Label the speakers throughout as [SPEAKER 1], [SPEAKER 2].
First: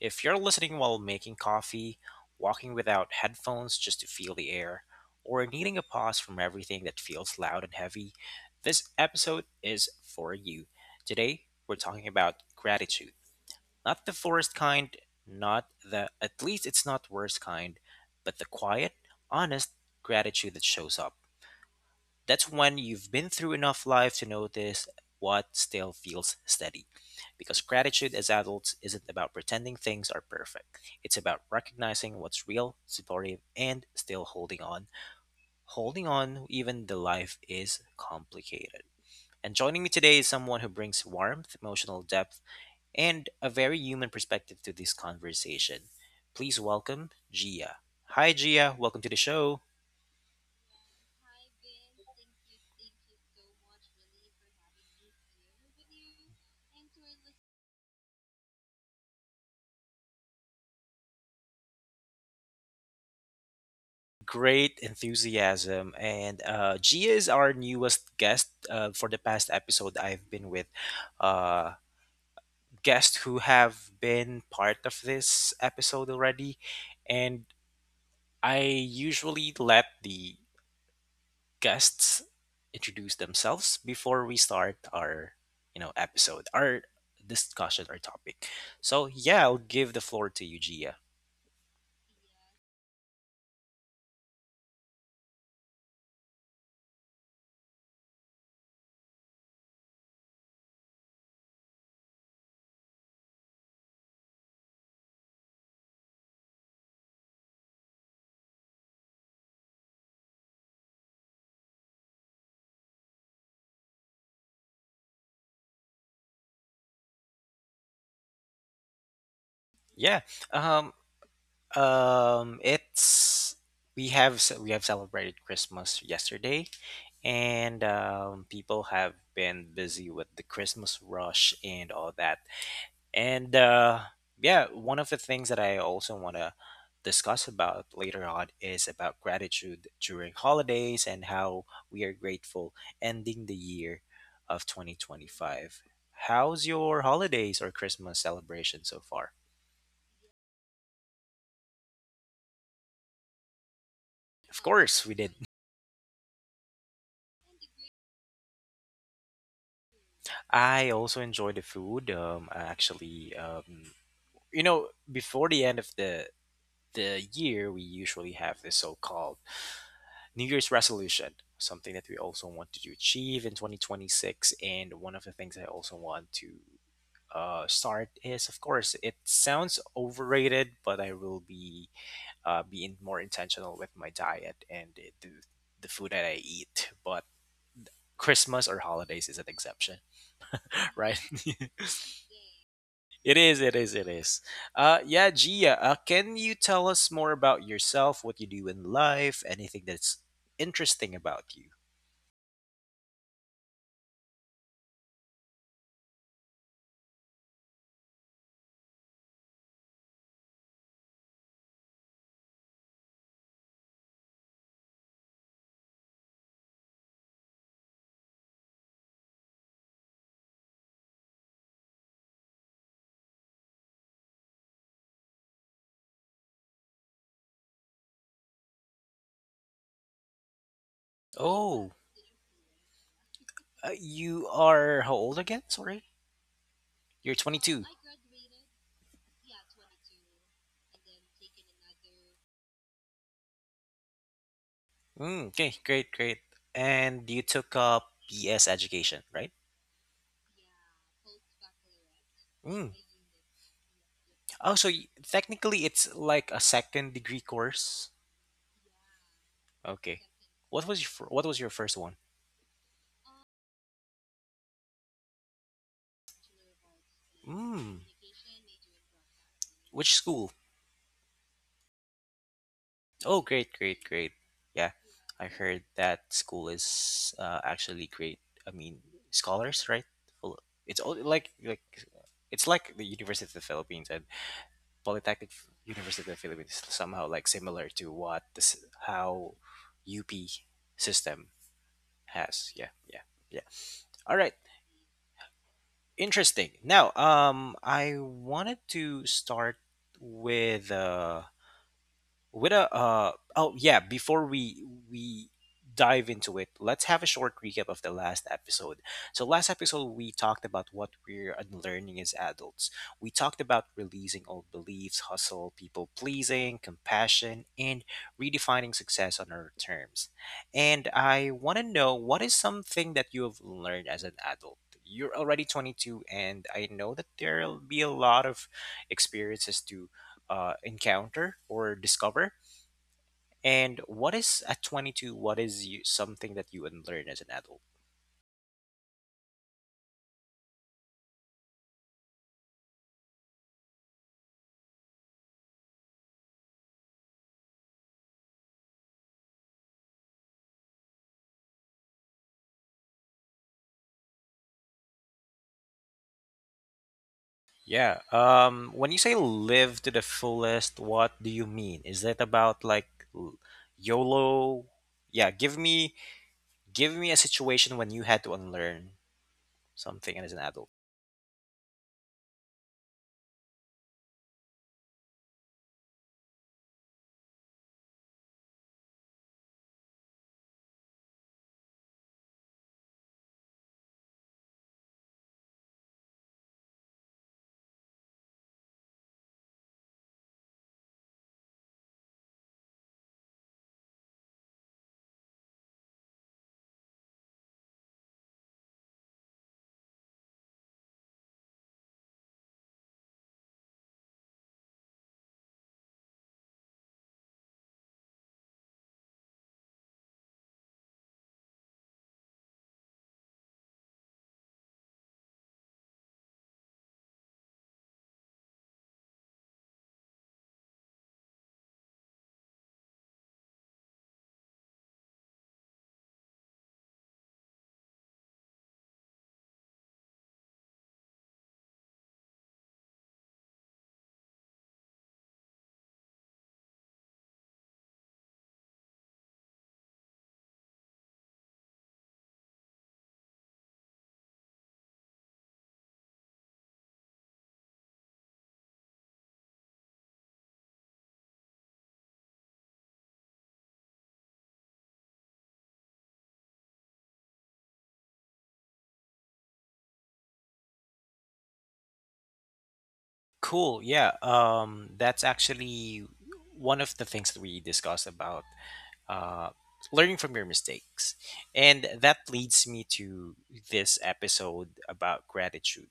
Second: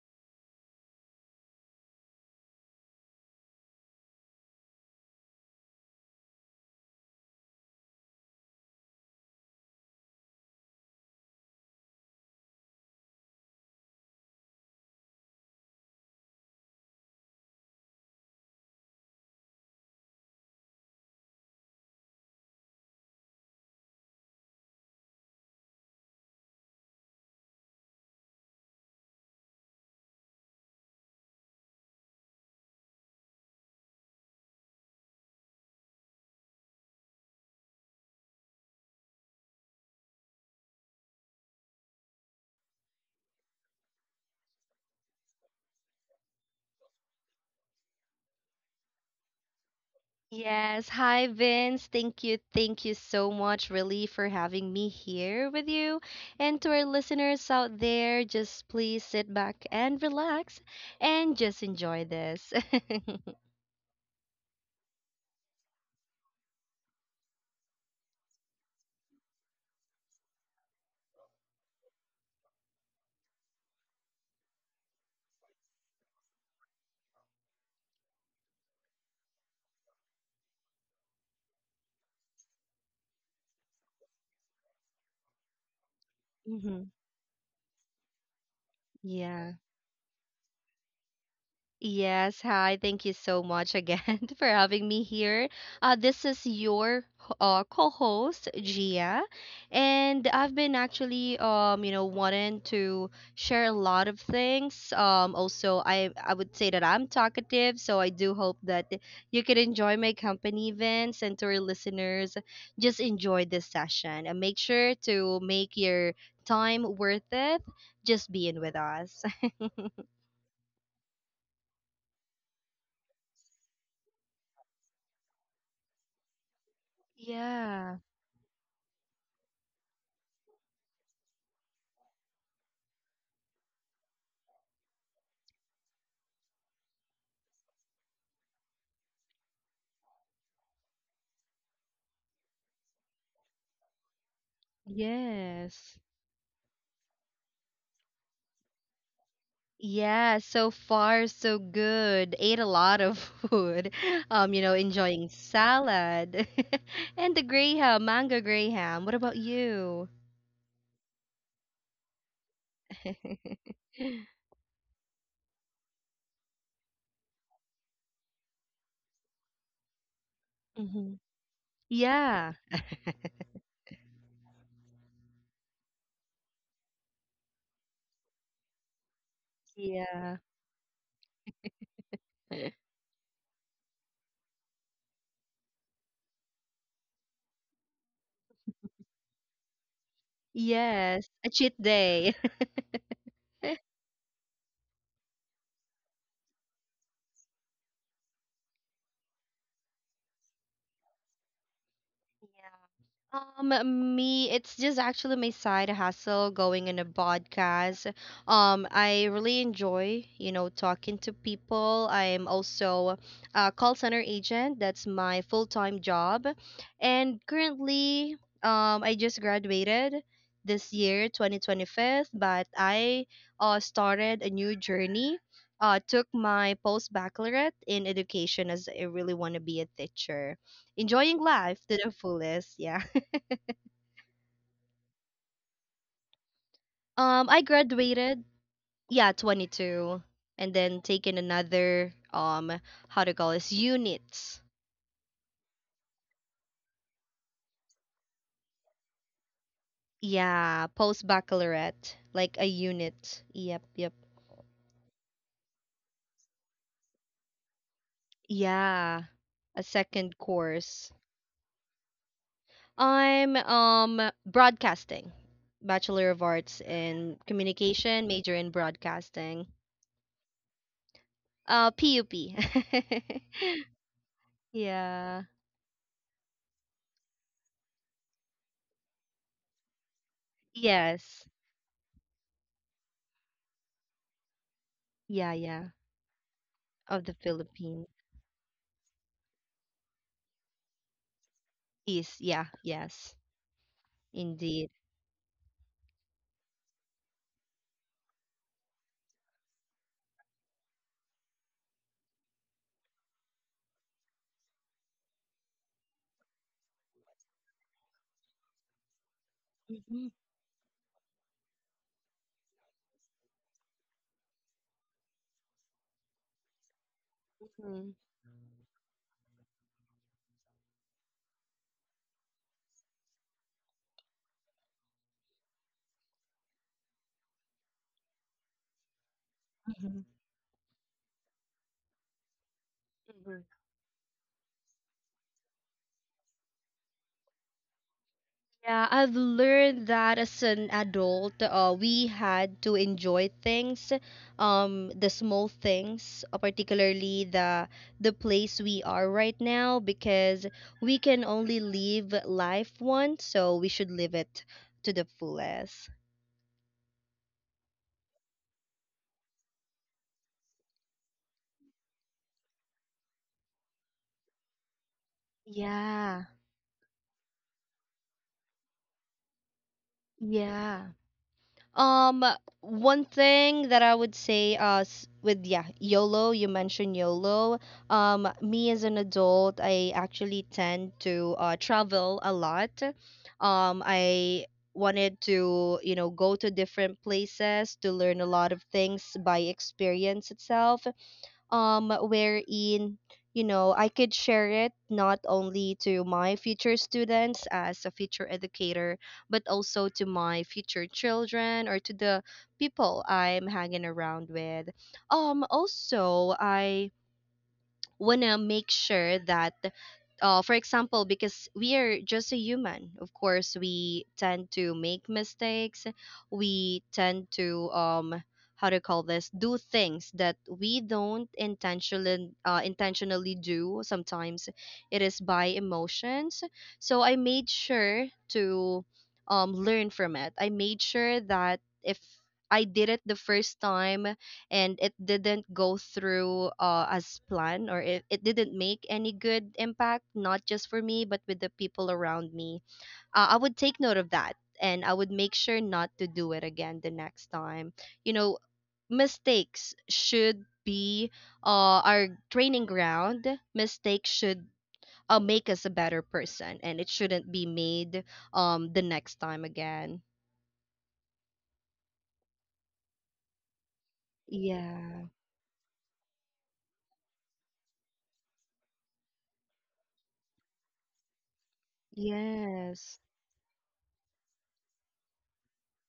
[SPEAKER 1] If you're listening while making coffee, walking without headphones just to feel the air, or needing a pause from everything that feels loud and heavy, this episode is for you. Today, we're talking about gratitude. Not the forced kind, not the at least it's not worst kind, but the quiet, honest gratitude that shows up. That's when you've been through enough life to notice what still feels steady. Because gratitude as adults isn't about pretending things are perfect. It's about recognizing what's real, supportive, and still holding on. Holding on even the life is complicated. And joining me today is someone who brings warmth, emotional depth, and a very human perspective to this conversation. Please welcome Gia. Hi Gia, welcome to the show.
[SPEAKER 2] Yes. Hi, Vince. Thank you. Thank you so much, really, for having me here with you. And to our listeners out there, just please sit back and relax and just enjoy this.
[SPEAKER 1] Great enthusiasm. And Gia is our newest guest for the past episode I've been with. Uh, Guests who have been part of this episode already. And I usually let the guests introduce themselves before we start our episode, our
[SPEAKER 2] Hmm.
[SPEAKER 1] discussion, our topic. So yeah,
[SPEAKER 2] Yeah.
[SPEAKER 1] I'll give the floor to you, Gia.
[SPEAKER 2] Yes, hi. Thank you so much again for having me here. This is your co-host Gia, and I've been actually wanting to share a lot of things. Also, I would say that I'm talkative, so I do hope that you can enjoy my company events and to our listeners, just enjoy this session and make sure to make your time worth it just being with us.
[SPEAKER 1] yeah um it's we have we have celebrated Christmas yesterday, and
[SPEAKER 2] Yeah.
[SPEAKER 1] people have been busy with the Christmas rush and all that. And yeah, one of the things that I also want to discuss about later on is about gratitude during holidays and how we are grateful ending the year of 2025.
[SPEAKER 2] Yes.
[SPEAKER 1] How's your holidays or Christmas celebration so far?
[SPEAKER 2] Yeah, so far so good. Ate a lot of food.
[SPEAKER 1] Of course, we
[SPEAKER 2] Enjoying
[SPEAKER 1] did.
[SPEAKER 2] salad and the graham, mango graham. What about you?
[SPEAKER 1] I also enjoy the food. I actually, you know, before the end of the year, we usually have this so-called New Year's
[SPEAKER 2] Mhm.
[SPEAKER 1] resolution, something that we also
[SPEAKER 2] Yeah.
[SPEAKER 1] want to achieve in 2026. And one of the things I also want to start is, of course, it sounds
[SPEAKER 2] Yeah.
[SPEAKER 1] overrated, but I will be being more intentional with my diet and the food that I eat. But Christmas or holidays is an exception, right?
[SPEAKER 2] Yes, a cheat day.
[SPEAKER 1] It is. Yeah, Gia, can you tell us more about yourself, what you do in life, anything that's interesting about you?
[SPEAKER 2] Me, it's just actually my side hustle going in a podcast. I really enjoy, talking to people. I'm also a call center agent. That's my full-time job. And currently, I just graduated this year, 2025, but I started a new journey. Took my post-baccalaureate in education as I really want to be a teacher. Enjoying life
[SPEAKER 1] Oh,
[SPEAKER 2] to the fullest. Yeah.
[SPEAKER 1] you are how old again? Sorry, you're
[SPEAKER 2] I
[SPEAKER 1] 22.
[SPEAKER 2] graduated, yeah, 22, and then taken another how to call this units.
[SPEAKER 1] Mm, okay, great, great. And you took up BS education, right?
[SPEAKER 2] Yeah, post baccalaureate, like a
[SPEAKER 1] Mm.
[SPEAKER 2] unit. Yep, yep.
[SPEAKER 1] Oh, so technically it's like a second degree course.
[SPEAKER 2] Yeah, a
[SPEAKER 1] Okay.
[SPEAKER 2] second
[SPEAKER 1] What was your
[SPEAKER 2] course.
[SPEAKER 1] what was your first one?
[SPEAKER 2] I'm broadcasting, Bachelor of Arts in
[SPEAKER 1] Mm.
[SPEAKER 2] Communication, major in broadcasting.
[SPEAKER 1] Which school?
[SPEAKER 2] PUP.
[SPEAKER 1] Oh, great, great, great. Yeah, I
[SPEAKER 2] Yeah.
[SPEAKER 1] heard that school is actually great. I mean, scholars, right? Well, it's all
[SPEAKER 2] Yes.
[SPEAKER 1] like it's like the University of the Philippines, and Polytechnic
[SPEAKER 2] Yeah, yeah.
[SPEAKER 1] University of the Philippines is somehow
[SPEAKER 2] Of the
[SPEAKER 1] like similar to
[SPEAKER 2] Philippines.
[SPEAKER 1] what this how UP system
[SPEAKER 2] Is yeah,
[SPEAKER 1] has. Yeah, yeah,
[SPEAKER 2] yes.
[SPEAKER 1] yeah. All right,
[SPEAKER 2] Indeed.
[SPEAKER 1] interesting. Now, I wanted to start with uh with a uh oh yeah before we dive into it. Let's have a short recap of the last episode. So last episode, we
[SPEAKER 2] Mhm.
[SPEAKER 1] talked about what we're unlearning as adults. We talked about releasing old beliefs, hustle, people pleasing, compassion, and
[SPEAKER 2] Mhm.
[SPEAKER 1] redefining success on our terms. And I want to know what is something that you have learned as an adult. You're already 22, and I know that there'll be a lot of experiences to
[SPEAKER 2] Mhm.
[SPEAKER 1] encounter or discover.
[SPEAKER 2] Mhm.
[SPEAKER 1] And what is at 22, something that you would learn as an adult?
[SPEAKER 2] Yeah, I've learned that as an adult, we had to enjoy things, the small things, particularly the place we are right now, because we can only live life once, so we should live it to the fullest.
[SPEAKER 1] Yeah. When you say live to the fullest, what do you mean? Is that about like l- YOLO? Yeah,
[SPEAKER 2] Yeah,
[SPEAKER 1] give me a situation when you had to unlearn something as an adult.
[SPEAKER 2] yeah. Um, One thing that I would say, with yeah, YOLO. You mentioned YOLO. Me as an adult, I actually tend to travel a lot. I wanted to, go to different places to learn a lot of things by experience itself, wherein I could share it not only to my future students as a future educator but also to my future children or to the people I'm hanging around with. Also, I want to make sure that, for example, because we are just a human, of course we tend to make mistakes. We tend to, how to call this do things that we don't intentionally, intentionally do. Sometimes it is by emotions, so I made sure to, learn from it. I made sure that if I did it the first time and it didn't go through as planned, or it didn't make any good impact not just for me but with the people around me, I would take note of that and I would make sure not to do it again the next time. You know, mistakes should be, our training ground. Mistakes should, make us a better person, and it shouldn't be made the next time again.
[SPEAKER 1] Cool. Yeah.
[SPEAKER 2] Yeah.
[SPEAKER 1] That's actually one of the things that we discussed about, uh, learning from your mistakes. And that leads me
[SPEAKER 2] Yes.
[SPEAKER 1] to this episode about gratitude.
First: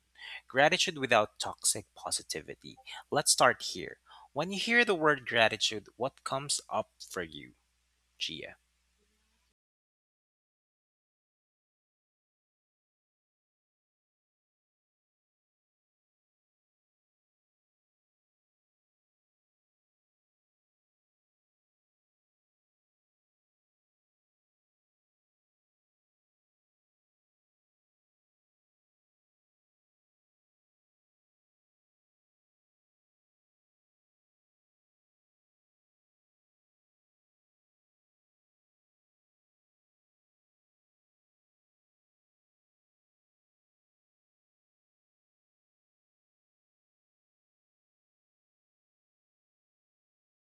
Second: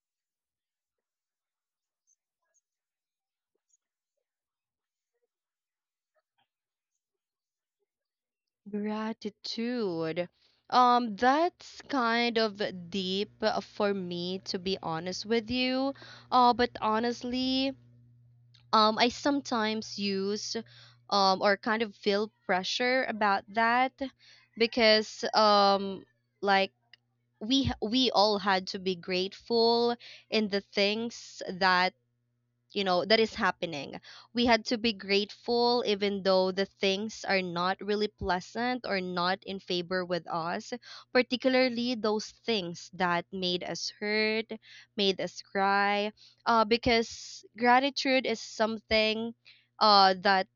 [SPEAKER 1] Gratitude without toxic positivity. Let's start here. When you hear the word gratitude, what comes up for you, Gia?
[SPEAKER 2] Gratitude. That's kind of deep for me, to be honest with you. But honestly, I sometimes use, or kind of feel pressure about that because, like we all had to be grateful in the things that that is happening. We had to be grateful even though the things are not really pleasant or not in favor with us, particularly those things that made us hurt, made us cry, because gratitude is something, that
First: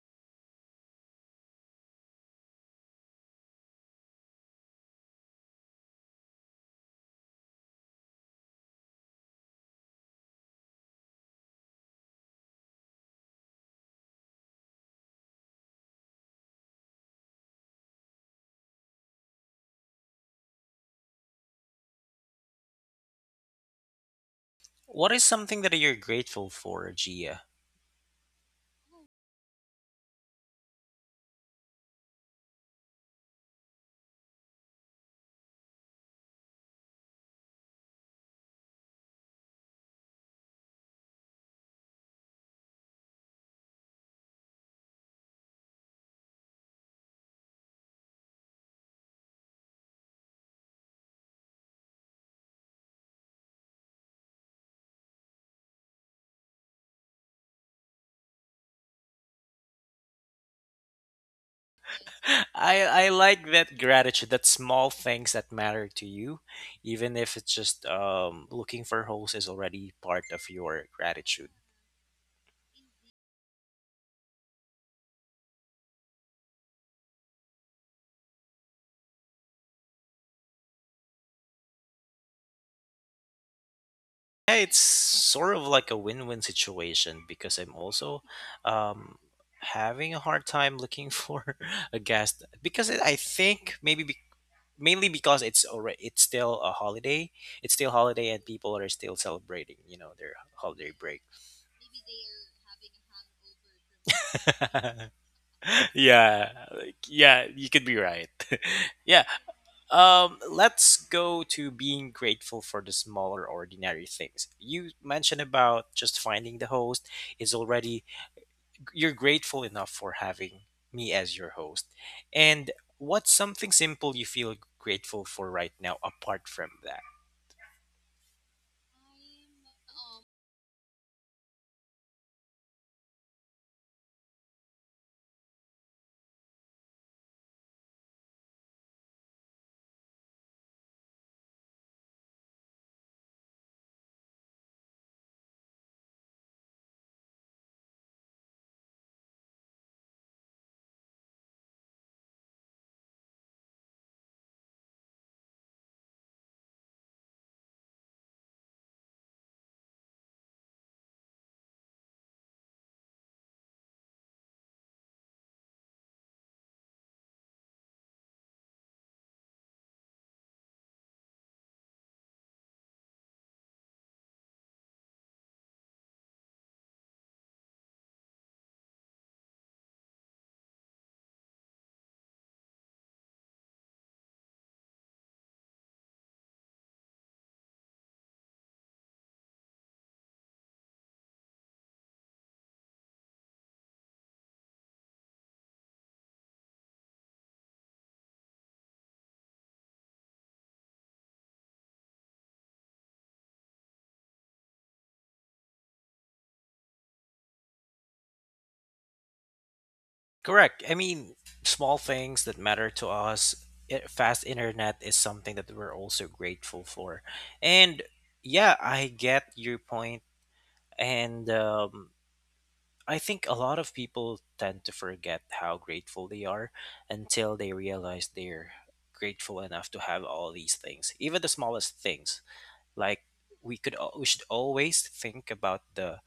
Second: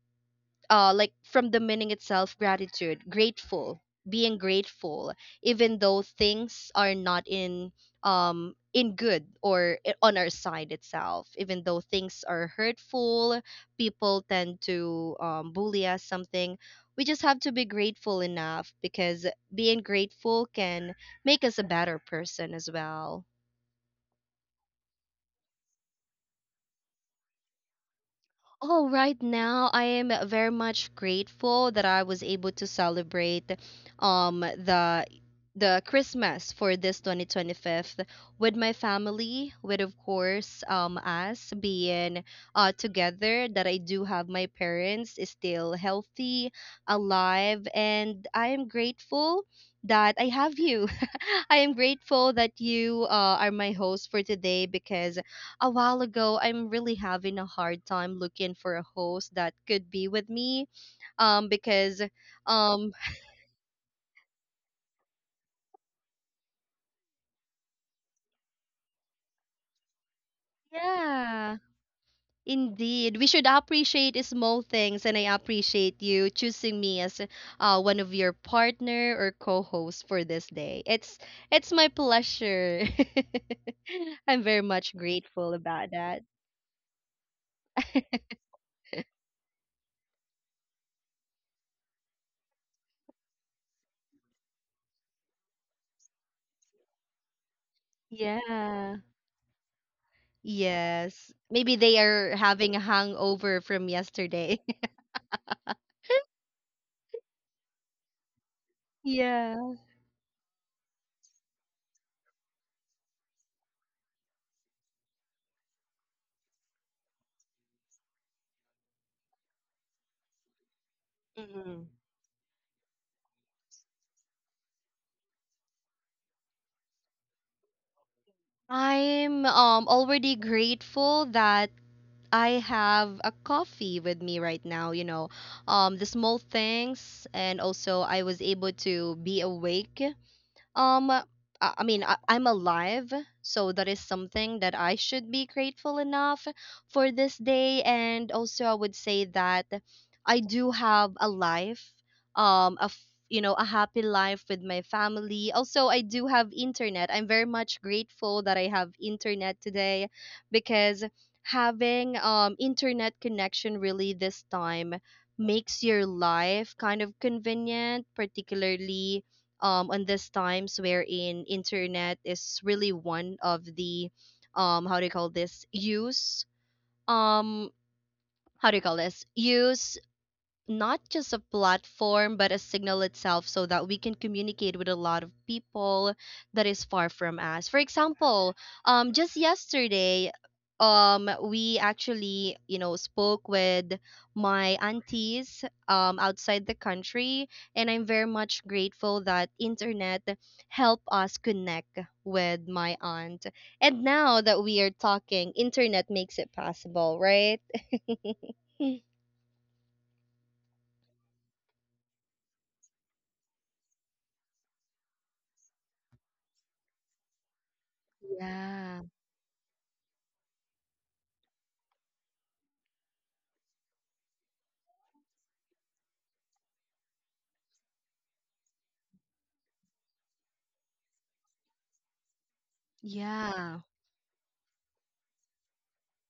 [SPEAKER 2] like from the meaning itself, gratitude, grateful, being grateful, even though things are not in, in good or on our side itself, even though things are hurtful, people tend to, bully us something. We just have to be grateful enough because being grateful can make us a better person as well.
[SPEAKER 1] What is something that you're grateful for, Gia?
[SPEAKER 2] Oh, right now I am very much grateful that I was able to celebrate um the the Christmas for this 2025 with my family, with of course us being together, that I do have my parents is still healthy, alive, and I am grateful that I have you. I am grateful that you, are my host for today because a while ago, I'm really having a hard time looking for a host that could be with me. Because um
[SPEAKER 1] I like that gratitude, that small things that matter to you, even if it's just looking for holes is already part of your gratitude.
[SPEAKER 2] yeah, indeed. We should appreciate small things and I appreciate you choosing me as one of your partner or co-hosts for this day. It's my pleasure. I'm
[SPEAKER 1] Yeah,
[SPEAKER 2] very
[SPEAKER 1] it's
[SPEAKER 2] much grateful
[SPEAKER 1] sort of
[SPEAKER 2] about
[SPEAKER 1] like a
[SPEAKER 2] that.
[SPEAKER 1] win-win situation because I'm also um, having a hard time looking for a guest because I think maybe mainly because it's already it's still a holiday. It's still holiday and people are
[SPEAKER 2] Yeah.
[SPEAKER 1] still celebrating, you know, their holiday break.
[SPEAKER 2] Yes. Maybe they are having a hangover from yesterday.
[SPEAKER 1] Yeah, like, yeah, you could be right. Yeah,
[SPEAKER 2] Yeah.
[SPEAKER 1] let's go to being grateful for the smaller, ordinary things. You mentioned about just finding the host is already you're grateful enough for having me as your host.
[SPEAKER 2] Mhm.
[SPEAKER 1] And what's something simple you feel grateful for right now apart from that?
[SPEAKER 2] I'm already grateful that I have a coffee with me right now. The small things and also I was able to be awake. Um, I I mean, I'm alive, so that is something that I should be grateful enough for this day. And also, I would say that I do have a life, a f- you know, a happy life with my family. Also, I do have internet. I'm very much grateful that I have internet today because having internet connection really this time makes your life kind of convenient, particularly on these times wherein internet is really one of the, how do you call this use, um, how do you call this use, not just a platform but a signal itself so that we can communicate with a lot of people that is far from us. For example, just yesterday, we actually, spoke with my aunties outside the country, and I'm very much grateful that internet help us connect with my aunt, and now that we are talking internet makes it possible, right?
[SPEAKER 1] Correct. I mean, small things that matter to us. Fast internet is something that we're also grateful for. And yeah,
[SPEAKER 2] Yeah,
[SPEAKER 1] I get your point. And I think a lot of people tend to forget how grateful they are until they realize they're grateful enough to have all these things, even the smallest things. Like
[SPEAKER 2] yeah.
[SPEAKER 1] we should always think about the,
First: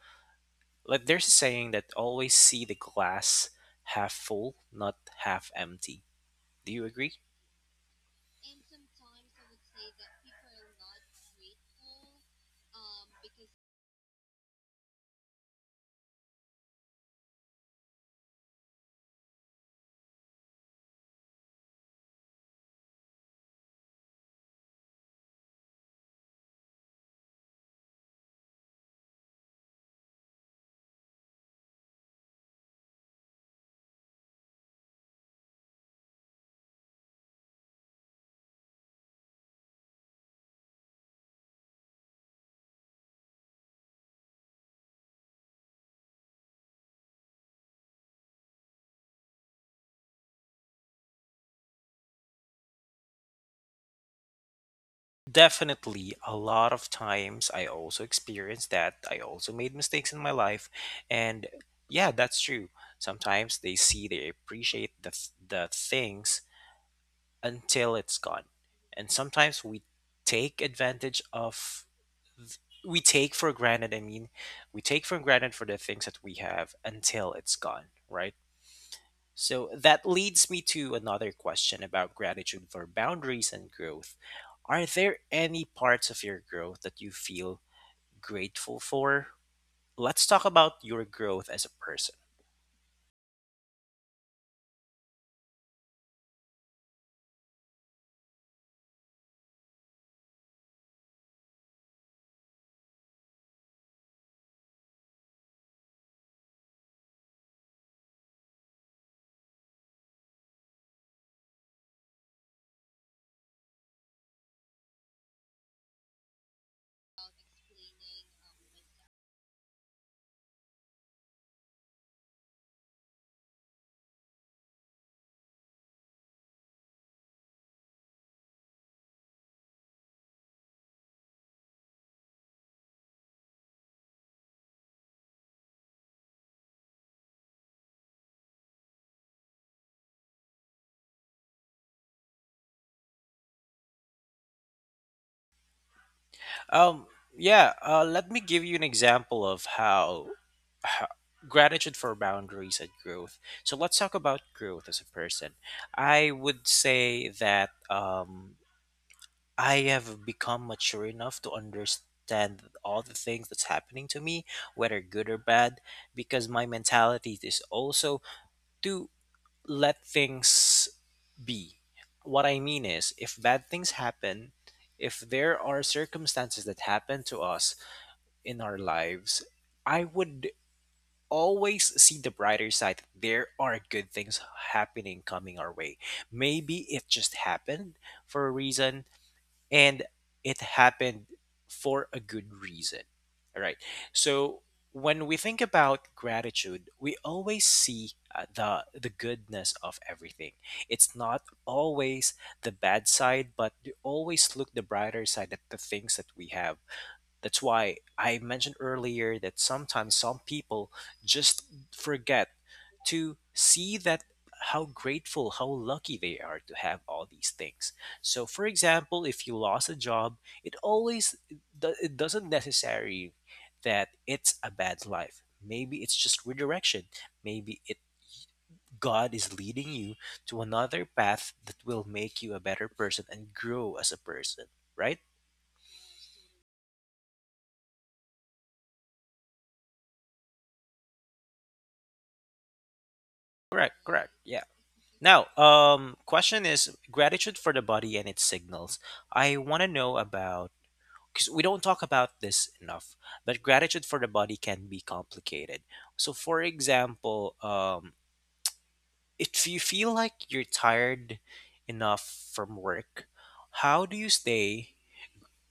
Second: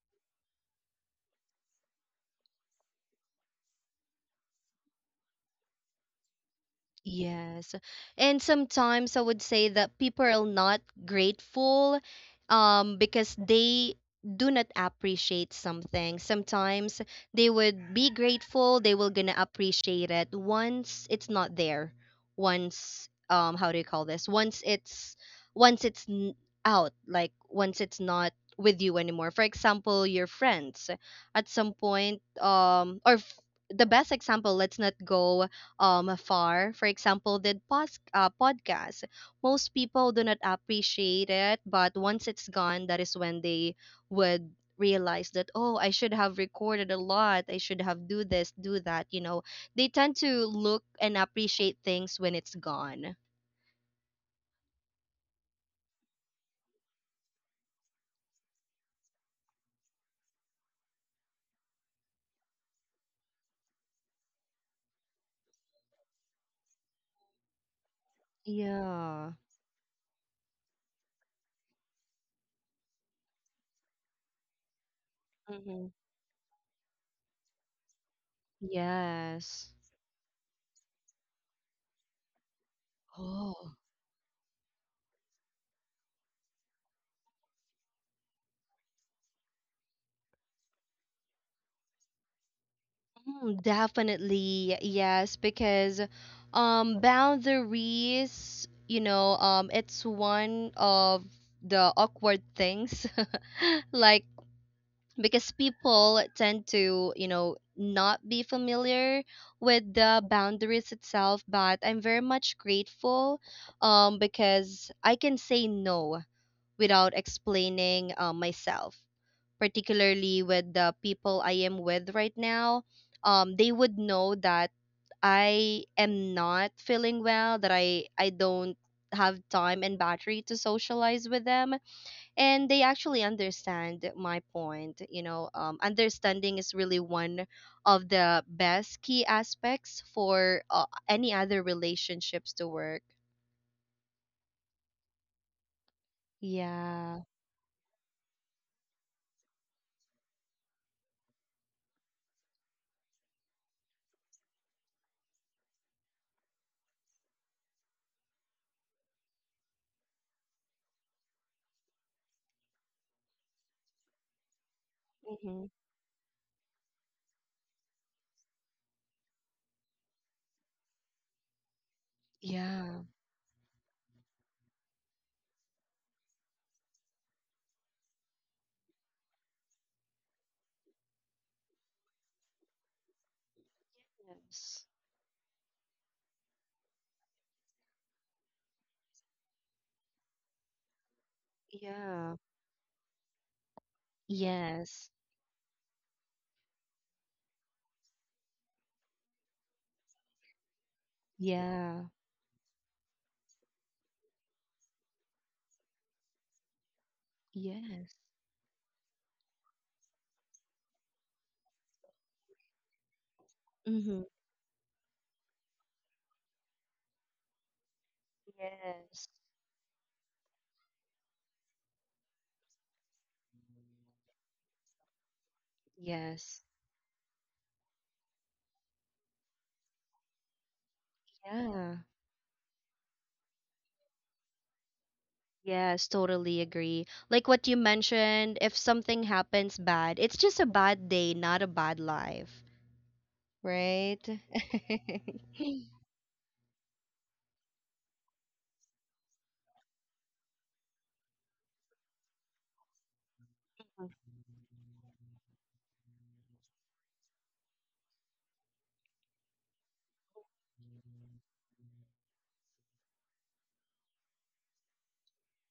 [SPEAKER 1] like there's a saying that always see the glass half full, not half empty. Do you agree?
[SPEAKER 2] Yes. And sometimes I would say that people are not grateful because they do not appreciate something. Sometimes they would be grateful, they will gonna appreciate it once it's not there. Once, how do you call this? Once it's out, like once it's not with you anymore. For example, your friends at some point, the best example, let's not go, far, for example, podcasts. Most people do not appreciate it, but once it's gone, that is when they would realize that, oh, I should have recorded a lot, I should have do this, do that. You know, they tend to look and appreciate things when it's gone.
[SPEAKER 1] Definitely, a lot of times I also experienced that. I also made mistakes in my life, and yeah, that's true. Sometimes they see they appreciate the things until it's gone, and
[SPEAKER 2] Yeah.
[SPEAKER 1] sometimes we take advantage of we take for granted, we take for granted for the
[SPEAKER 2] Hmm.
[SPEAKER 1] things that we have until it's gone, right? So
[SPEAKER 2] Yes.
[SPEAKER 1] that leads me to another question about gratitude for boundaries
[SPEAKER 2] Oh.
[SPEAKER 1] and growth. Are there any parts of your growth that you feel grateful for? Let's talk about your growth as a person.
[SPEAKER 2] Definitely, yes, because boundaries, it's one of the awkward things. Like, because people tend to, not be familiar with the boundaries itself, but I'm very much grateful because I can say no without explaining myself, particularly with the people I am with right now, they would know that I am not feeling well, that I don't have time and battery to socialize with them. And they actually understand my point. You know, understanding is really one of the best key aspects for any other relationships to work.
[SPEAKER 1] Um,
[SPEAKER 2] Yeah.
[SPEAKER 1] yeah, let me give you an example of how gratitude for boundaries and growth. So let's talk about growth as a person. I would say that I have become mature enough to understand all the things that's happening to me, whether good or
[SPEAKER 2] Mm-hmm.
[SPEAKER 1] bad, because my mentality is also to let things be. What I mean
[SPEAKER 2] Yeah.
[SPEAKER 1] is, if bad things happen, if there are circumstances that happen to us, in our lives, I would always see the brighter side. There are good things
[SPEAKER 2] Yes.
[SPEAKER 1] happening coming our way. Maybe it just happened for a reason, and it happened for a
[SPEAKER 2] Yeah.
[SPEAKER 1] good reason. All right. So
[SPEAKER 2] Yes.
[SPEAKER 1] when we think about gratitude, we always see the the goodness of everything. It's not
[SPEAKER 2] Yeah.
[SPEAKER 1] always the bad side, but you always look the brighter side at the things that we have. That's why
[SPEAKER 2] Yes.
[SPEAKER 1] I mentioned earlier that sometimes some people just forget to see
[SPEAKER 2] Mm-hmm.
[SPEAKER 1] that how grateful, how lucky they are to have all these things. So, for example,
[SPEAKER 2] Yes.
[SPEAKER 1] if you lost a job, it always it doesn't necessary that it's a bad life. Maybe it's just
[SPEAKER 2] Yes.
[SPEAKER 1] redirection. Maybe it God is leading you to another path that
[SPEAKER 2] Yeah.
[SPEAKER 1] will make you a better person and grow as a person. Right?
[SPEAKER 2] Yes, totally agree. Like what you mentioned, if something happens bad, it's just a bad day, not a bad life,
[SPEAKER 1] Correct.
[SPEAKER 2] right?
[SPEAKER 1] Correct. Yeah. Now, question is gratitude for the body and its signals. I want to know about because we don't talk about this enough, but gratitude for the body can be complicated. So, for example, if you feel like you're tired enough from work, how do you stay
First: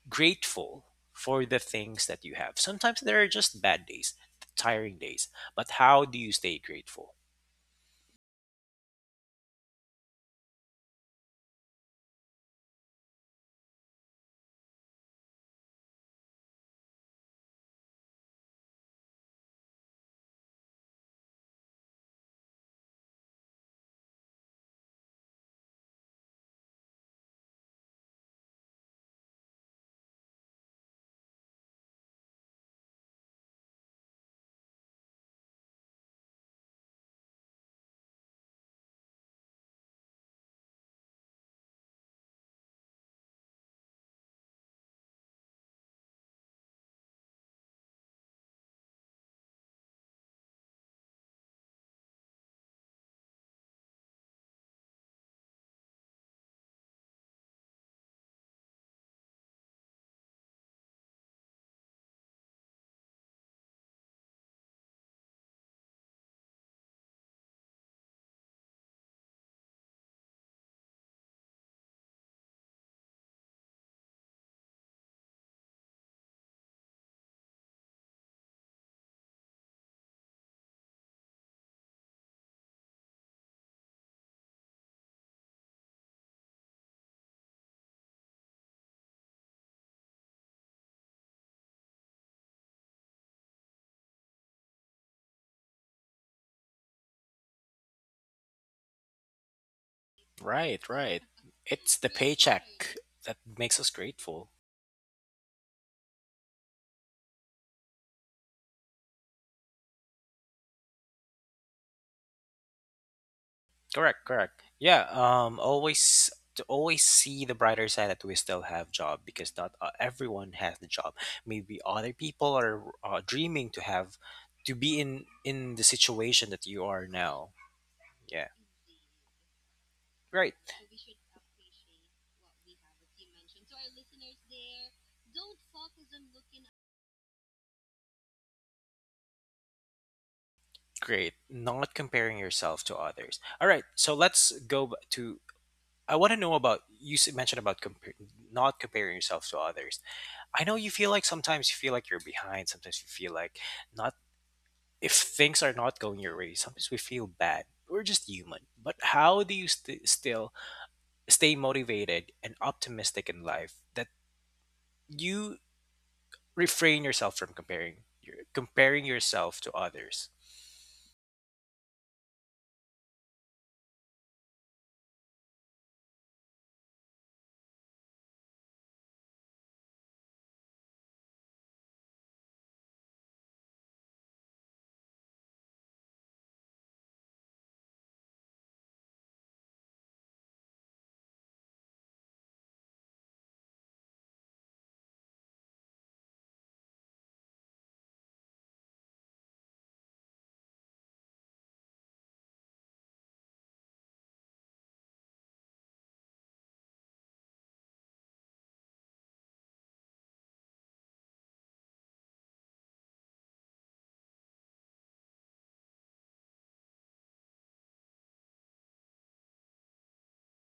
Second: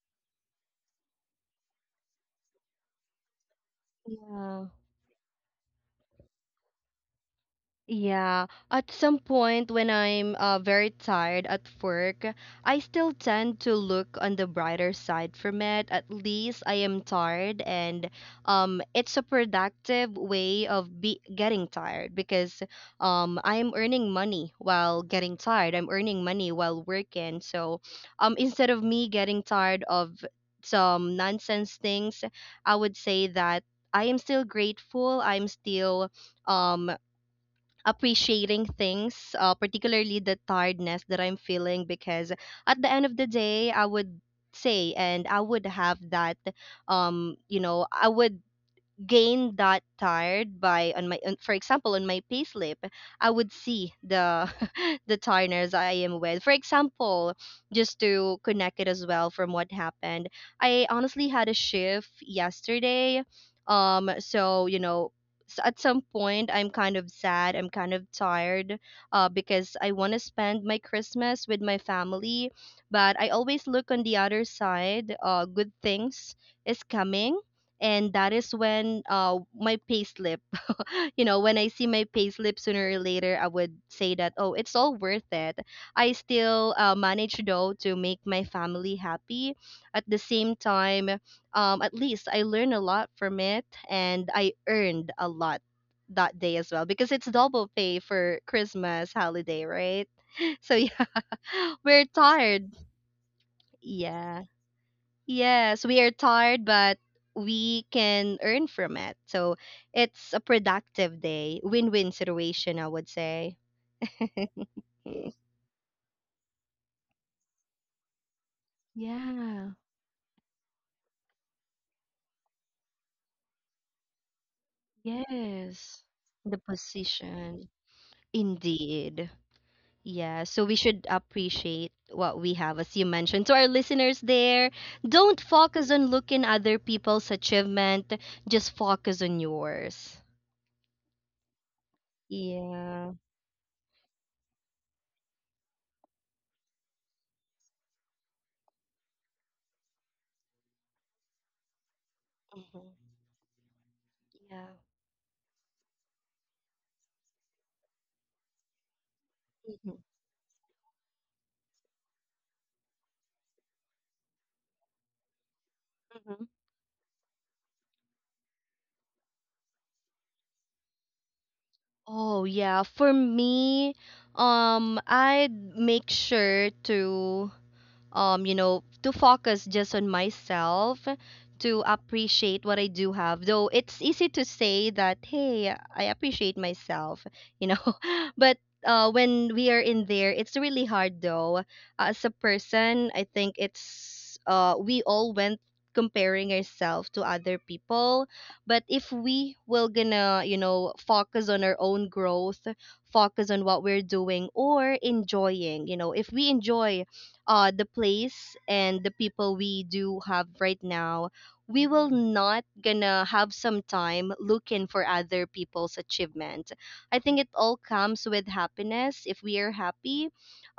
[SPEAKER 1] grateful for the things that you have? Sometimes there are just bad days,
[SPEAKER 2] Yeah.
[SPEAKER 1] tiring days, but how do you stay grateful?
[SPEAKER 2] Yeah, at some point when I'm very tired at work, I still tend to look on the brighter side from it. At least I am tired, and it's a productive way of be getting tired because I'm earning money while getting tired. I'm earning money while working, so instead of me getting tired of some nonsense things, I would say that I am still grateful. I'm still um appreciating things, particularly the tiredness that I'm feeling, because at the end of the day, I would say and I would have that, I would gain that tired by for example on my payslip. I would see the the tiredness I am with, for example, just to connect it as well from what happened. I honestly had a shift yesterday. um so you know at some point I'm kind of sad, I'm kind of tired, because I want to spend my Christmas with my family. But I always look on the other side, good things is coming. And that is when my payslip, you know, when I see my payslip sooner or later I would say that, oh, it's all worth it. I still manage though to make my family happy at the same time. At least I learn a lot from it, and I earned a lot that day as well because it's double pay for Christmas holiday, right? So
[SPEAKER 1] Right,
[SPEAKER 2] yeah.
[SPEAKER 1] right. It's
[SPEAKER 2] We're
[SPEAKER 1] the
[SPEAKER 2] tired.
[SPEAKER 1] paycheck that makes us
[SPEAKER 2] Yeah.
[SPEAKER 1] grateful.
[SPEAKER 2] Yes, we are tired, but we can earn from it. So it's a productive day, win win situation, I would say.
[SPEAKER 1] Correct, correct. Yeah, um, always to always see the brighter side that we still have job because
[SPEAKER 2] Yeah.
[SPEAKER 1] not everyone has the job. Maybe other people are dreaming to have to be in the
[SPEAKER 2] Yes.
[SPEAKER 1] situation
[SPEAKER 2] The
[SPEAKER 1] that you are now.
[SPEAKER 2] position.
[SPEAKER 1] Yeah.
[SPEAKER 2] Indeed. Yeah,
[SPEAKER 1] Right.
[SPEAKER 2] so we should appreciate what we have, as you mentioned. To our listeners there, don't focus on looking other people's achievement, just focus on yours.
[SPEAKER 1] Great. Not comparing yourself to
[SPEAKER 2] Yeah.
[SPEAKER 1] others. All right. So let's go b- to I want to know about you mentioned about not comparing yourself to others. I know you feel like sometimes you feel like you're behind. Sometimes
[SPEAKER 2] Mhm.
[SPEAKER 1] you feel like not
[SPEAKER 2] Yeah.
[SPEAKER 1] if things are not going your way. Sometimes we feel bad. We're just human. But how do you
[SPEAKER 2] Mhm.
[SPEAKER 1] still stay motivated and optimistic in life that you
[SPEAKER 2] Mhm.
[SPEAKER 1] refrain yourself from comparing comparing yourself to others?
[SPEAKER 2] Oh yeah, for me, I'd make sure to to focus just on myself, to appreciate what I do have. Though it's easy to say that, hey, I appreciate myself, you know, but when we are in there, it's really hard though. As a person, I think it's, we all went comparing ourselves to other people. But if we will gonna, you know, focus on our own growth, focus on what we're doing or enjoying, you know, if we enjoy the place and the people we do have right now, we will not gonna have some time looking for other people's achievement. I think it all comes with happiness. If we are happy,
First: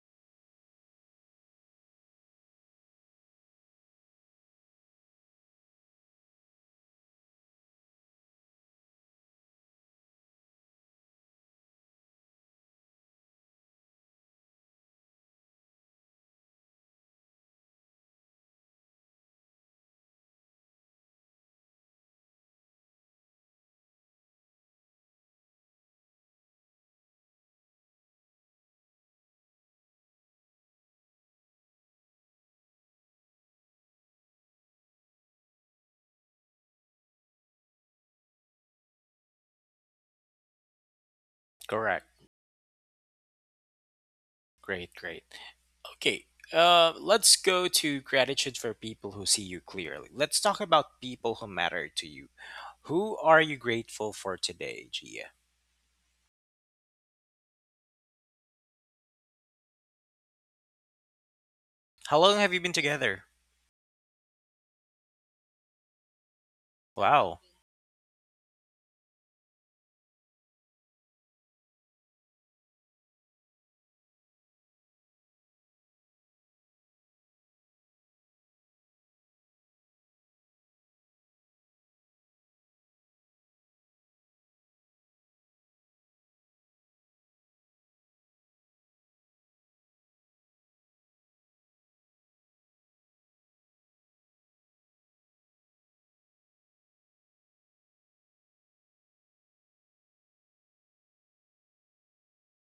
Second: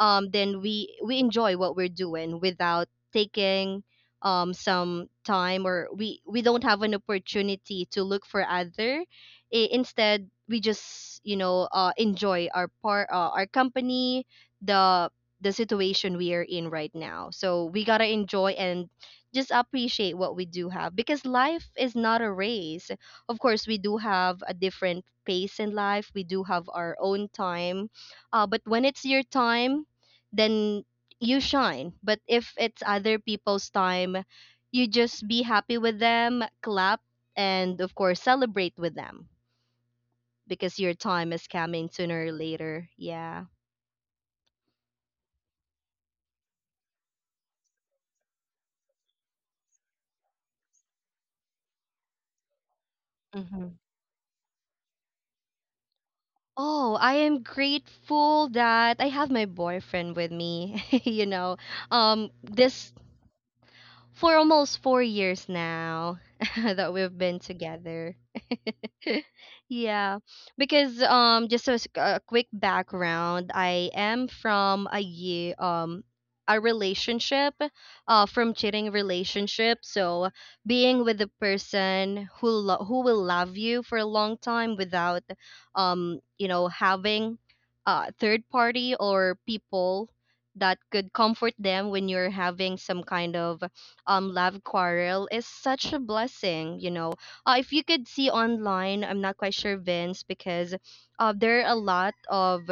[SPEAKER 2] then we enjoy what we're doing without taking some time, or we don't have an opportunity to look for other. I- instead we just, you know, enjoy our part, our company, the the situation we are in right now. So we got to enjoy and just appreciate what we do have because life is not a race. Of course, we do have a different pace in life, we do have our own time. But when it's your time, then you shine. But if it's other people's time, you just be happy with them, clap, and of course, celebrate with them because your time is coming
[SPEAKER 1] Correct.
[SPEAKER 2] sooner or later. Yeah.
[SPEAKER 1] Great. Great. Okay. Let's go to gratitude for people who see you clearly. Let's talk about people who matter to you. Who are you grateful for today, Gia?
[SPEAKER 2] Oh, I am grateful that I have my boyfriend with me. You know,
[SPEAKER 1] How long have you been
[SPEAKER 2] this
[SPEAKER 1] together?
[SPEAKER 2] for almost 4 years now. That we've been
[SPEAKER 1] Wow.
[SPEAKER 2] together. Yeah, because just as a quick background, I am from a year, a relationship from cheating relationship. So being with a person who who will love you for a long time without having third party or people that could comfort them when you're having some kind of love quarrel is such a blessing, you know. If you could see online, I'm not quite sure, Vince, because there are a lot of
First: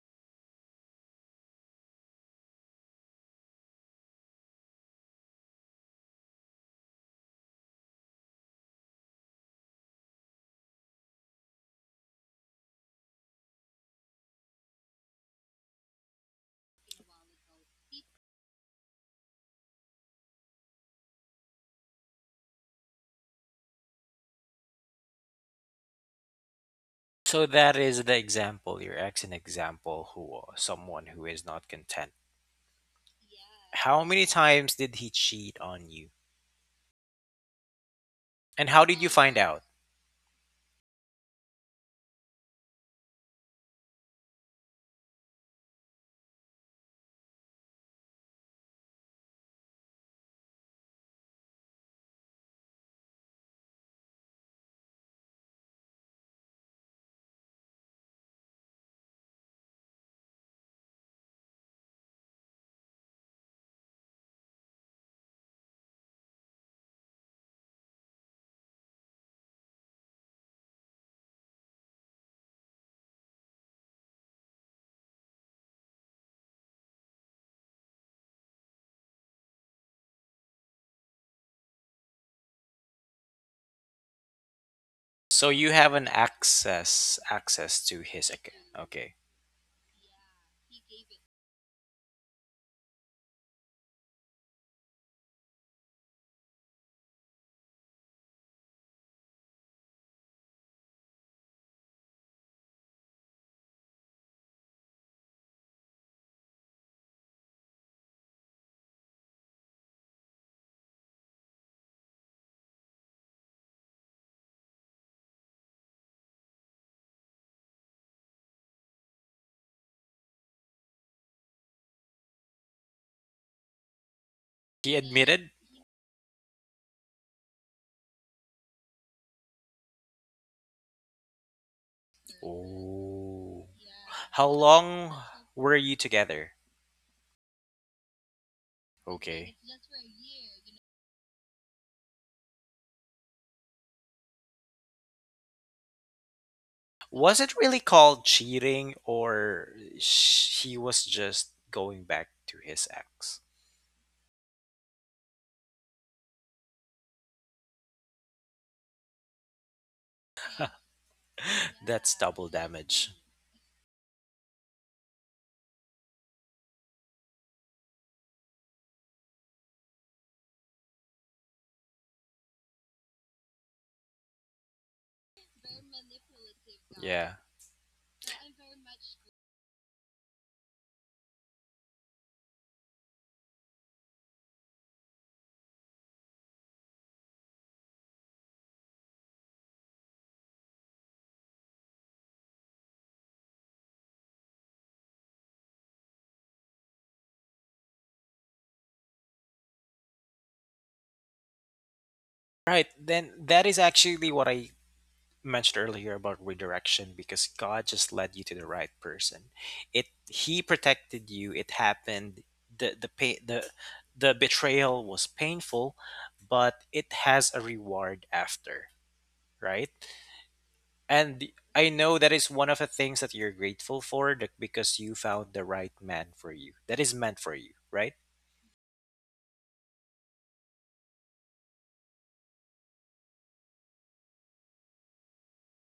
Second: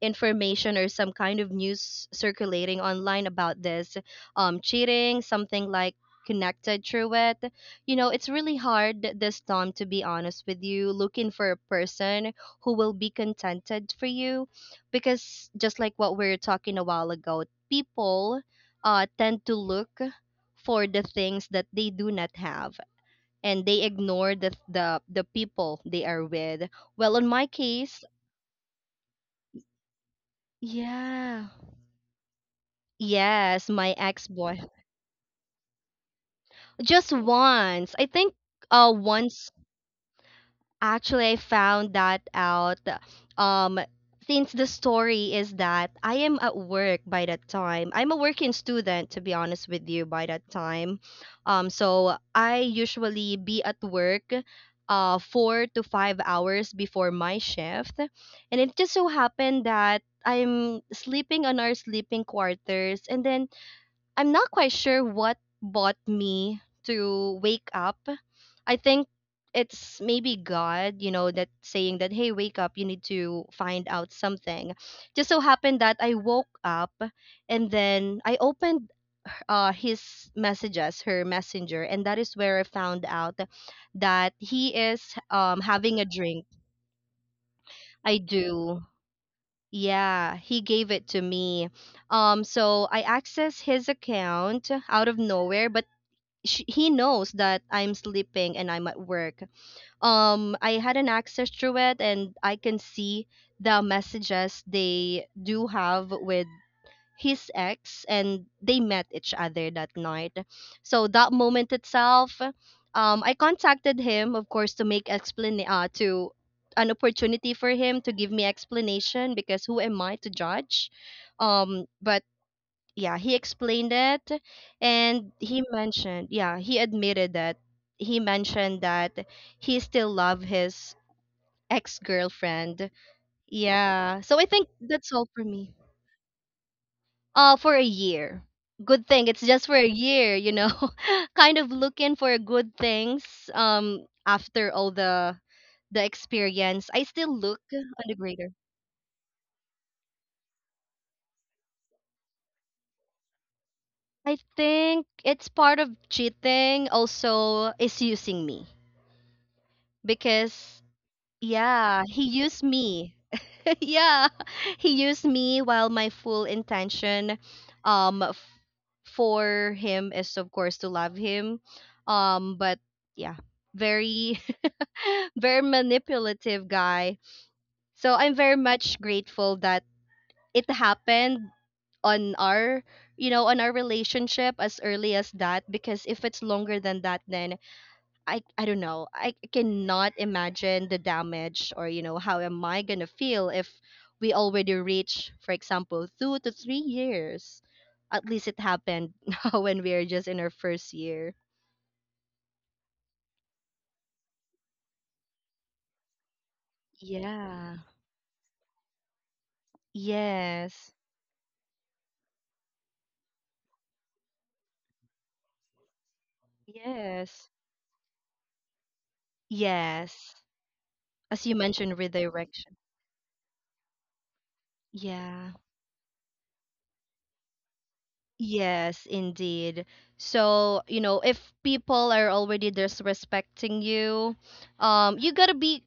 [SPEAKER 2] information or some kind of news circulating online about this cheating, something like connected through it. You know, it's really hard this time, to be honest with you, looking for a person who will be contented for you. Because just like what we were talking a while ago, people tend to look for the things that they do not have, and they ignore the the people they are with. Well, on
[SPEAKER 1] So
[SPEAKER 2] my
[SPEAKER 1] that
[SPEAKER 2] case,
[SPEAKER 1] is the example. Your ex an example who someone who is
[SPEAKER 2] yeah.
[SPEAKER 1] not content.
[SPEAKER 2] Yes, my
[SPEAKER 1] How many
[SPEAKER 2] ex-boy.
[SPEAKER 1] times did he cheat on you?
[SPEAKER 2] Just once, I think.
[SPEAKER 1] And how did you find
[SPEAKER 2] Once.
[SPEAKER 1] out?
[SPEAKER 2] Actually, I found that out, um since the story is that I am at work by that time. I'm a working student, to be honest with you, by that time. Um, so I usually be at work 4 to 5 hours before my shift. And it just so happened that I'm sleeping on our sleeping quarters, and then I'm not quite sure what brought me to wake up. I think it's maybe God, you know, that saying that, hey, wake up, you need to find out something. Just so happened that I woke up, and then I opened her messenger, and that is where I found out that he is,
[SPEAKER 1] So you have
[SPEAKER 2] having a
[SPEAKER 1] an
[SPEAKER 2] drink.
[SPEAKER 1] access to
[SPEAKER 2] I
[SPEAKER 1] his account.
[SPEAKER 2] do.
[SPEAKER 1] Okay.
[SPEAKER 2] Yeah, he gave it to me. So I access his account out of nowhere, but sh he knows that I'm sleeping and I'm at work. Um, I had an access through it, and I can see the messages they do have with his ex, and they met each other that night. So that moment itself, I contacted him of course to make explain to an opportunity for him to give me explanation, because who am I to judge? Um, but yeah, he explained it,
[SPEAKER 1] He
[SPEAKER 2] and
[SPEAKER 1] admitted?
[SPEAKER 2] he mentioned, yeah, he admitted that he mentioned that he still love his ex-girlfriend.
[SPEAKER 1] Oh.
[SPEAKER 2] Yeah, so I
[SPEAKER 1] How
[SPEAKER 2] think that's
[SPEAKER 1] long
[SPEAKER 2] all for me.
[SPEAKER 1] were you together?
[SPEAKER 2] For a year. Good thing it's
[SPEAKER 1] Okay.
[SPEAKER 2] just for a year, you know. Kind of looking for good things. Um, after all the experience, I still
[SPEAKER 1] Was it
[SPEAKER 2] look
[SPEAKER 1] really
[SPEAKER 2] on the
[SPEAKER 1] called
[SPEAKER 2] greater.
[SPEAKER 1] cheating or he was just going back to his ex?
[SPEAKER 2] I think it's part of cheating also is using me, because yeah,
[SPEAKER 1] That's
[SPEAKER 2] he
[SPEAKER 1] double
[SPEAKER 2] used
[SPEAKER 1] damage.
[SPEAKER 2] me. Yeah, he used me while my full intention, um f- for him is of course to love him. Um, but yeah, very very manipulative guy.
[SPEAKER 1] Yeah.
[SPEAKER 2] So I'm very much grateful that it happened on our, you know, on our relationship as early as that, because if it's longer than that then I don't know. I cannot imagine the damage, or you know, how am I gonna feel if we already reach, for example, 2 to 3 years. At least it happened when we are just in our first year.
[SPEAKER 1] Right, then that is actually what I mentioned earlier about redirection, because
[SPEAKER 2] Yeah.
[SPEAKER 1] God just led you to the right person. It he
[SPEAKER 2] Yes.
[SPEAKER 1] protected you. It happened. The, the betrayal was painful, but it
[SPEAKER 2] Yes.
[SPEAKER 1] has a reward after, right?
[SPEAKER 2] Yes. As
[SPEAKER 1] And
[SPEAKER 2] you
[SPEAKER 1] I
[SPEAKER 2] mentioned,
[SPEAKER 1] know that is one
[SPEAKER 2] redirection.
[SPEAKER 1] of the things that you're grateful for that because you found
[SPEAKER 2] Yeah.
[SPEAKER 1] the right man for you. That is meant for you, right?
[SPEAKER 2] Yes, indeed. So, you know, if people are already disrespecting you, you gotta be,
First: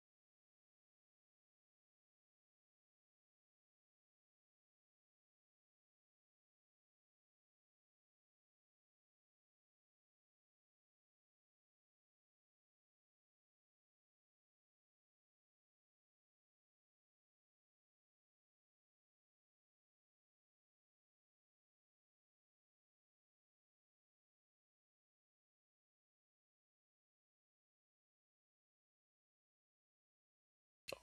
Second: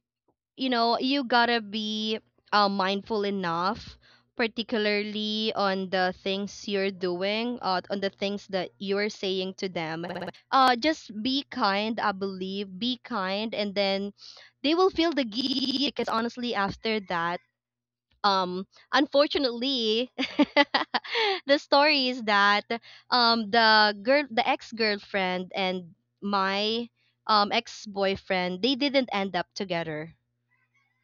[SPEAKER 2] you know, you gotta be mindful enough, particularly on the things you're doing, on the things that you're saying to them. Just be kind, I believe. Be kind, and then they will feel the guilt because honestly, after that, unfortunately, the story is that, the girl, the ex girlfriend, and my ex boyfriend, they didn't end up together.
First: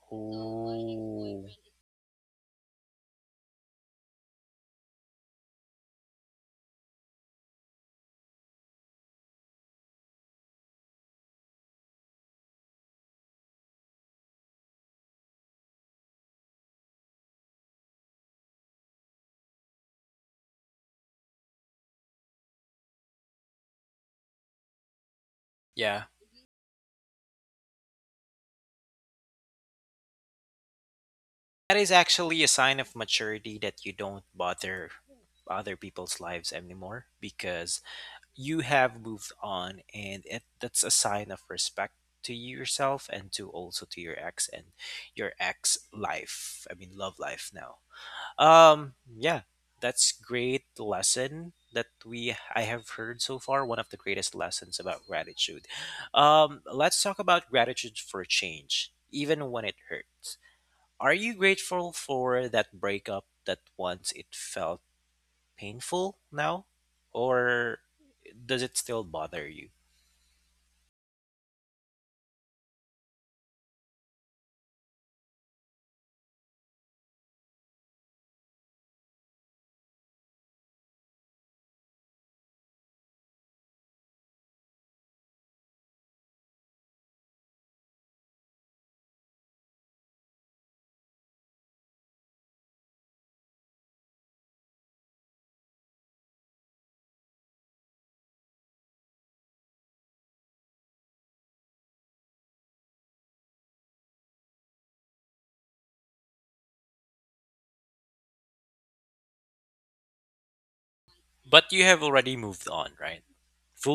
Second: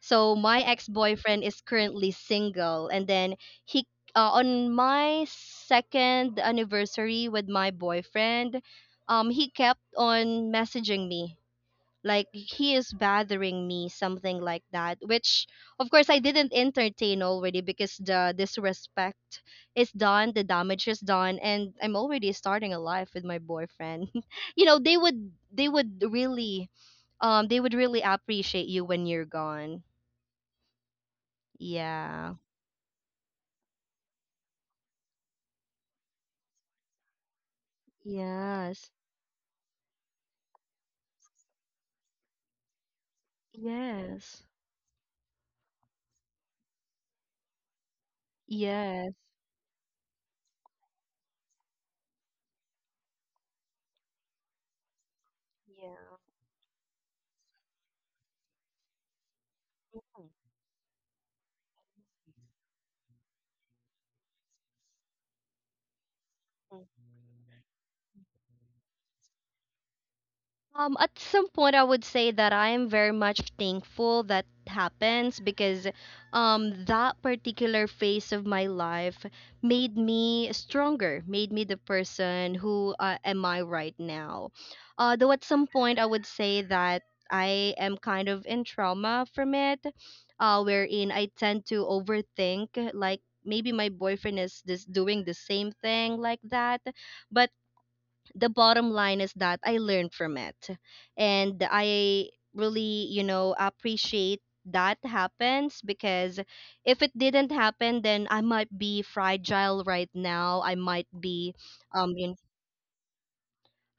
[SPEAKER 2] So my ex-boyfriend
[SPEAKER 1] Ooh.
[SPEAKER 2] is currently single, and then he on my second anniversary with my boyfriend, he kept on messaging me, like he is bothering me, something like that. Which of course I didn't entertain already, because the disrespect is done, the damage is done, and I'm already starting a life with my boyfriend. You know they would
[SPEAKER 1] Yeah.
[SPEAKER 2] really they would really appreciate you when you're gone.
[SPEAKER 1] That is
[SPEAKER 2] Yeah.
[SPEAKER 1] actually a sign of maturity that you don't bother other people's lives anymore because you
[SPEAKER 2] Yes.
[SPEAKER 1] have moved on and it, that's a sign of respect to you yourself and to also to your
[SPEAKER 2] Yes.
[SPEAKER 1] ex and your ex life I mean love life now. Um,
[SPEAKER 2] Yes.
[SPEAKER 1] yeah, that's great lesson that we I have heard so far, one of the greatest lessons about gratitude.
[SPEAKER 2] Yeah.
[SPEAKER 1] Um, let's talk about gratitude for change even when it hurts. Are you grateful for that breakup that once it felt painful now? Or does it still bother you?
[SPEAKER 2] At some point, I would say that I am very much thankful that happens because, that particular phase of my life made me stronger, made me the person who am I right now. Though at some point, I would say that I am kind of in trauma from it, wherein I tend to overthink, like maybe my boyfriend is this doing the same thing like that. But the bottom line is that I learned from it. And I really, you know, appreciate that happens because if it didn't happen, then I might be fragile right now. I might be,
[SPEAKER 1] But you have
[SPEAKER 2] you
[SPEAKER 1] already moved on, right?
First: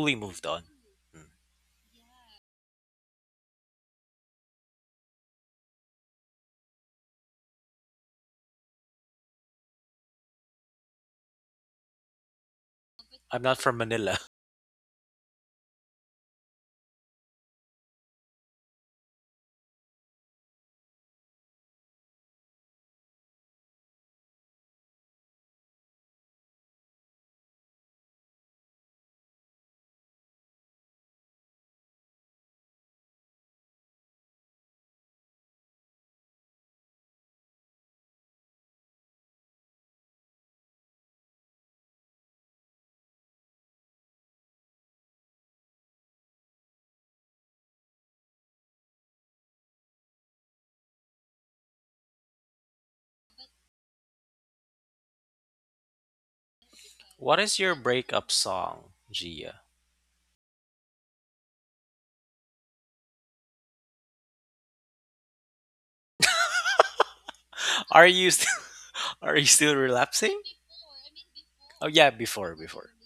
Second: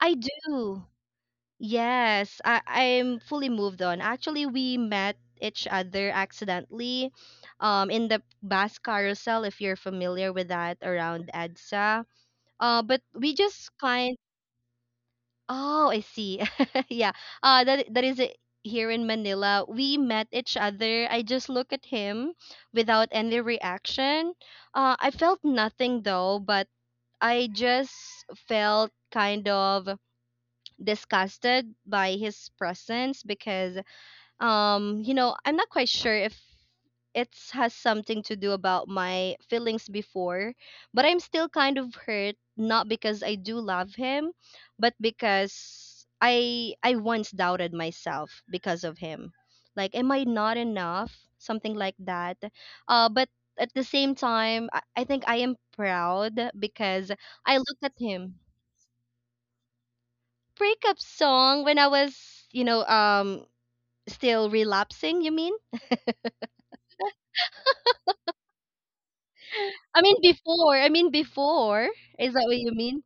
[SPEAKER 2] I
[SPEAKER 1] moved on.
[SPEAKER 2] do.
[SPEAKER 1] Hmm.
[SPEAKER 2] Yes, I'm fully moved on. Actually, we met each other accidentally, in the bus carousel, if you're familiar with that around EDSA. But we
[SPEAKER 1] I'm not
[SPEAKER 2] just
[SPEAKER 1] from
[SPEAKER 2] kind.
[SPEAKER 1] Manila.
[SPEAKER 2] Oh, I see. Yeah. That is it here in Manila. We met each other. I just look at him without any reaction. Uh, I felt nothing though, but I just felt kind of disgusted by his presence because you know, I'm not quite sure if it has something to do about my feelings before, but I'm still kind of hurt, not because I do love him but because I once doubted myself because of him, like am I not enough, something like that. But at the same time I think I am proud because
[SPEAKER 1] What
[SPEAKER 2] I
[SPEAKER 1] is your
[SPEAKER 2] looked at
[SPEAKER 1] breakup
[SPEAKER 2] him.
[SPEAKER 1] song, Gia?
[SPEAKER 2] Breakup song? When I was, you know, still relapsing, you mean?
[SPEAKER 1] Are you still, are you still
[SPEAKER 2] I mean
[SPEAKER 1] relapsing?
[SPEAKER 2] before. I mean
[SPEAKER 1] Oh
[SPEAKER 2] before.
[SPEAKER 1] yeah,
[SPEAKER 2] Is that
[SPEAKER 1] before
[SPEAKER 2] what you
[SPEAKER 1] before.
[SPEAKER 2] mean?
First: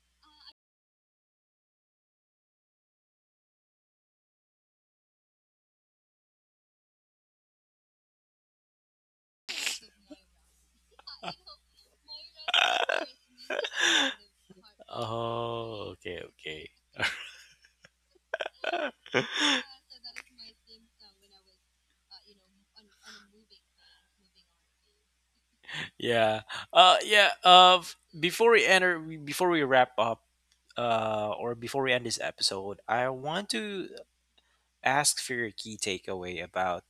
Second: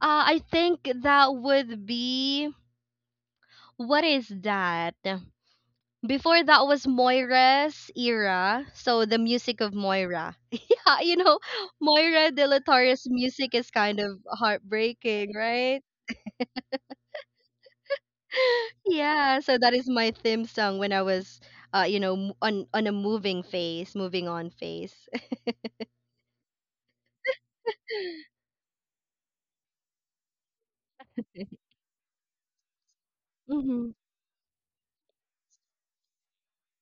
[SPEAKER 2] I think that would be, what is that? Before that was Moira's era, so the music of Moira. Yeah, you know, Moira De La Torre's music is kind of heartbreaking, right?
[SPEAKER 1] Oh, okay, okay.
[SPEAKER 2] Yeah, so that is my theme song when I was, you know, on a moving phase, moving on phase.
[SPEAKER 1] Yeah. Yeah, before we wrap up, or before we end this episode, I want to
[SPEAKER 2] Hmm.
[SPEAKER 1] ask for your key takeaway about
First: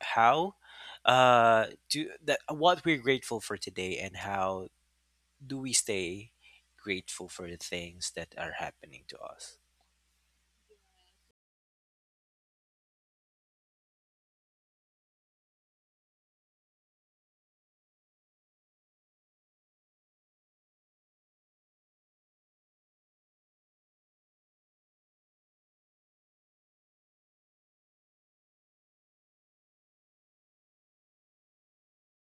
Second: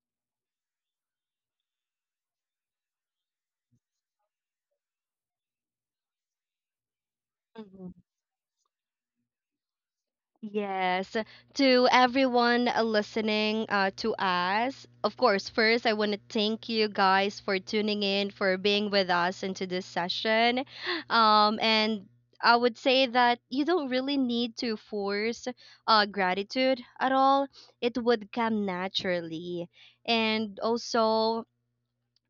[SPEAKER 1] how do that what we're grateful for today and how do we stay grateful for the things that are happening to us.
[SPEAKER 2] Yes. To everyone listening to us, of course, first, I want to thank you guys for tuning in, for being with us into this session. And I would say that you don't really need to force gratitude at all, it would come naturally. And also,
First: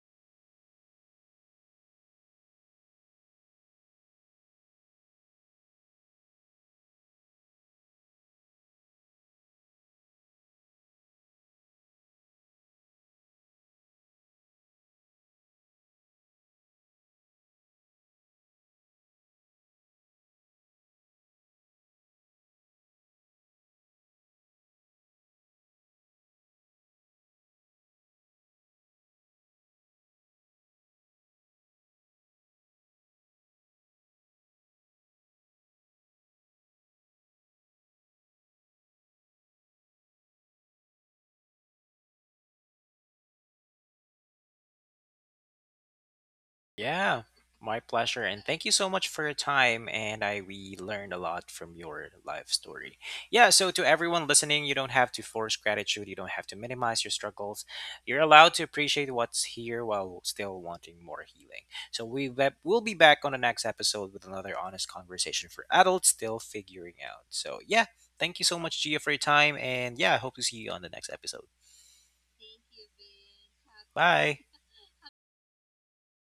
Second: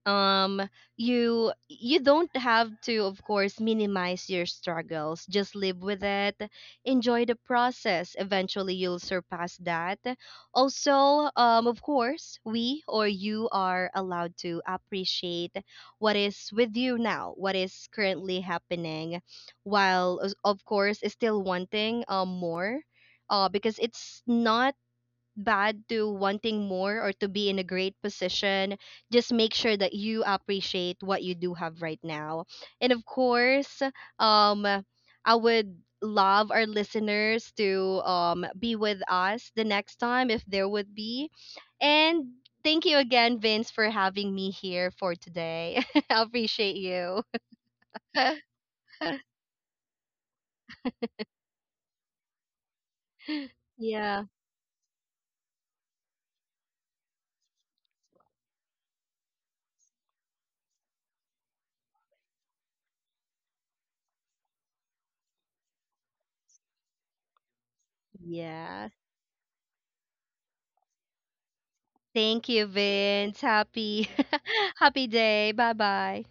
[SPEAKER 2] um you, you don't have to of course minimize your struggles, just live with it, enjoy the process, eventually you'll surpass that. Also, of course we, or you, are allowed to appreciate what is with you now, what is currently happening, while of course still wanting more, because it's not bad to wanting more or to be in a great position. Just make sure that you appreciate what you do have right now. And of course, um, I would love our listeners to, be with us the next time if there would be. And thank you again, Vince, for having me here for today. I appreciate you.
[SPEAKER 1] Yeah, my pleasure. And thank you so much for your time. And I we learned a lot from your life story. Yeah, so to
[SPEAKER 2] Yeah.
[SPEAKER 1] everyone listening, you don't have to force gratitude. You don't have to minimize your struggles. You're allowed to appreciate what's here while still wanting more healing. So we'll be back on the next episode with another honest conversation for adults still figuring out. So yeah, thank you so much,
[SPEAKER 2] Yeah.
[SPEAKER 1] Gia, for your time. And yeah, I hope to see you on the next episode.
[SPEAKER 2] Thank you, Vince. Happy
[SPEAKER 1] Bye.
[SPEAKER 2] happy day. Bye-bye.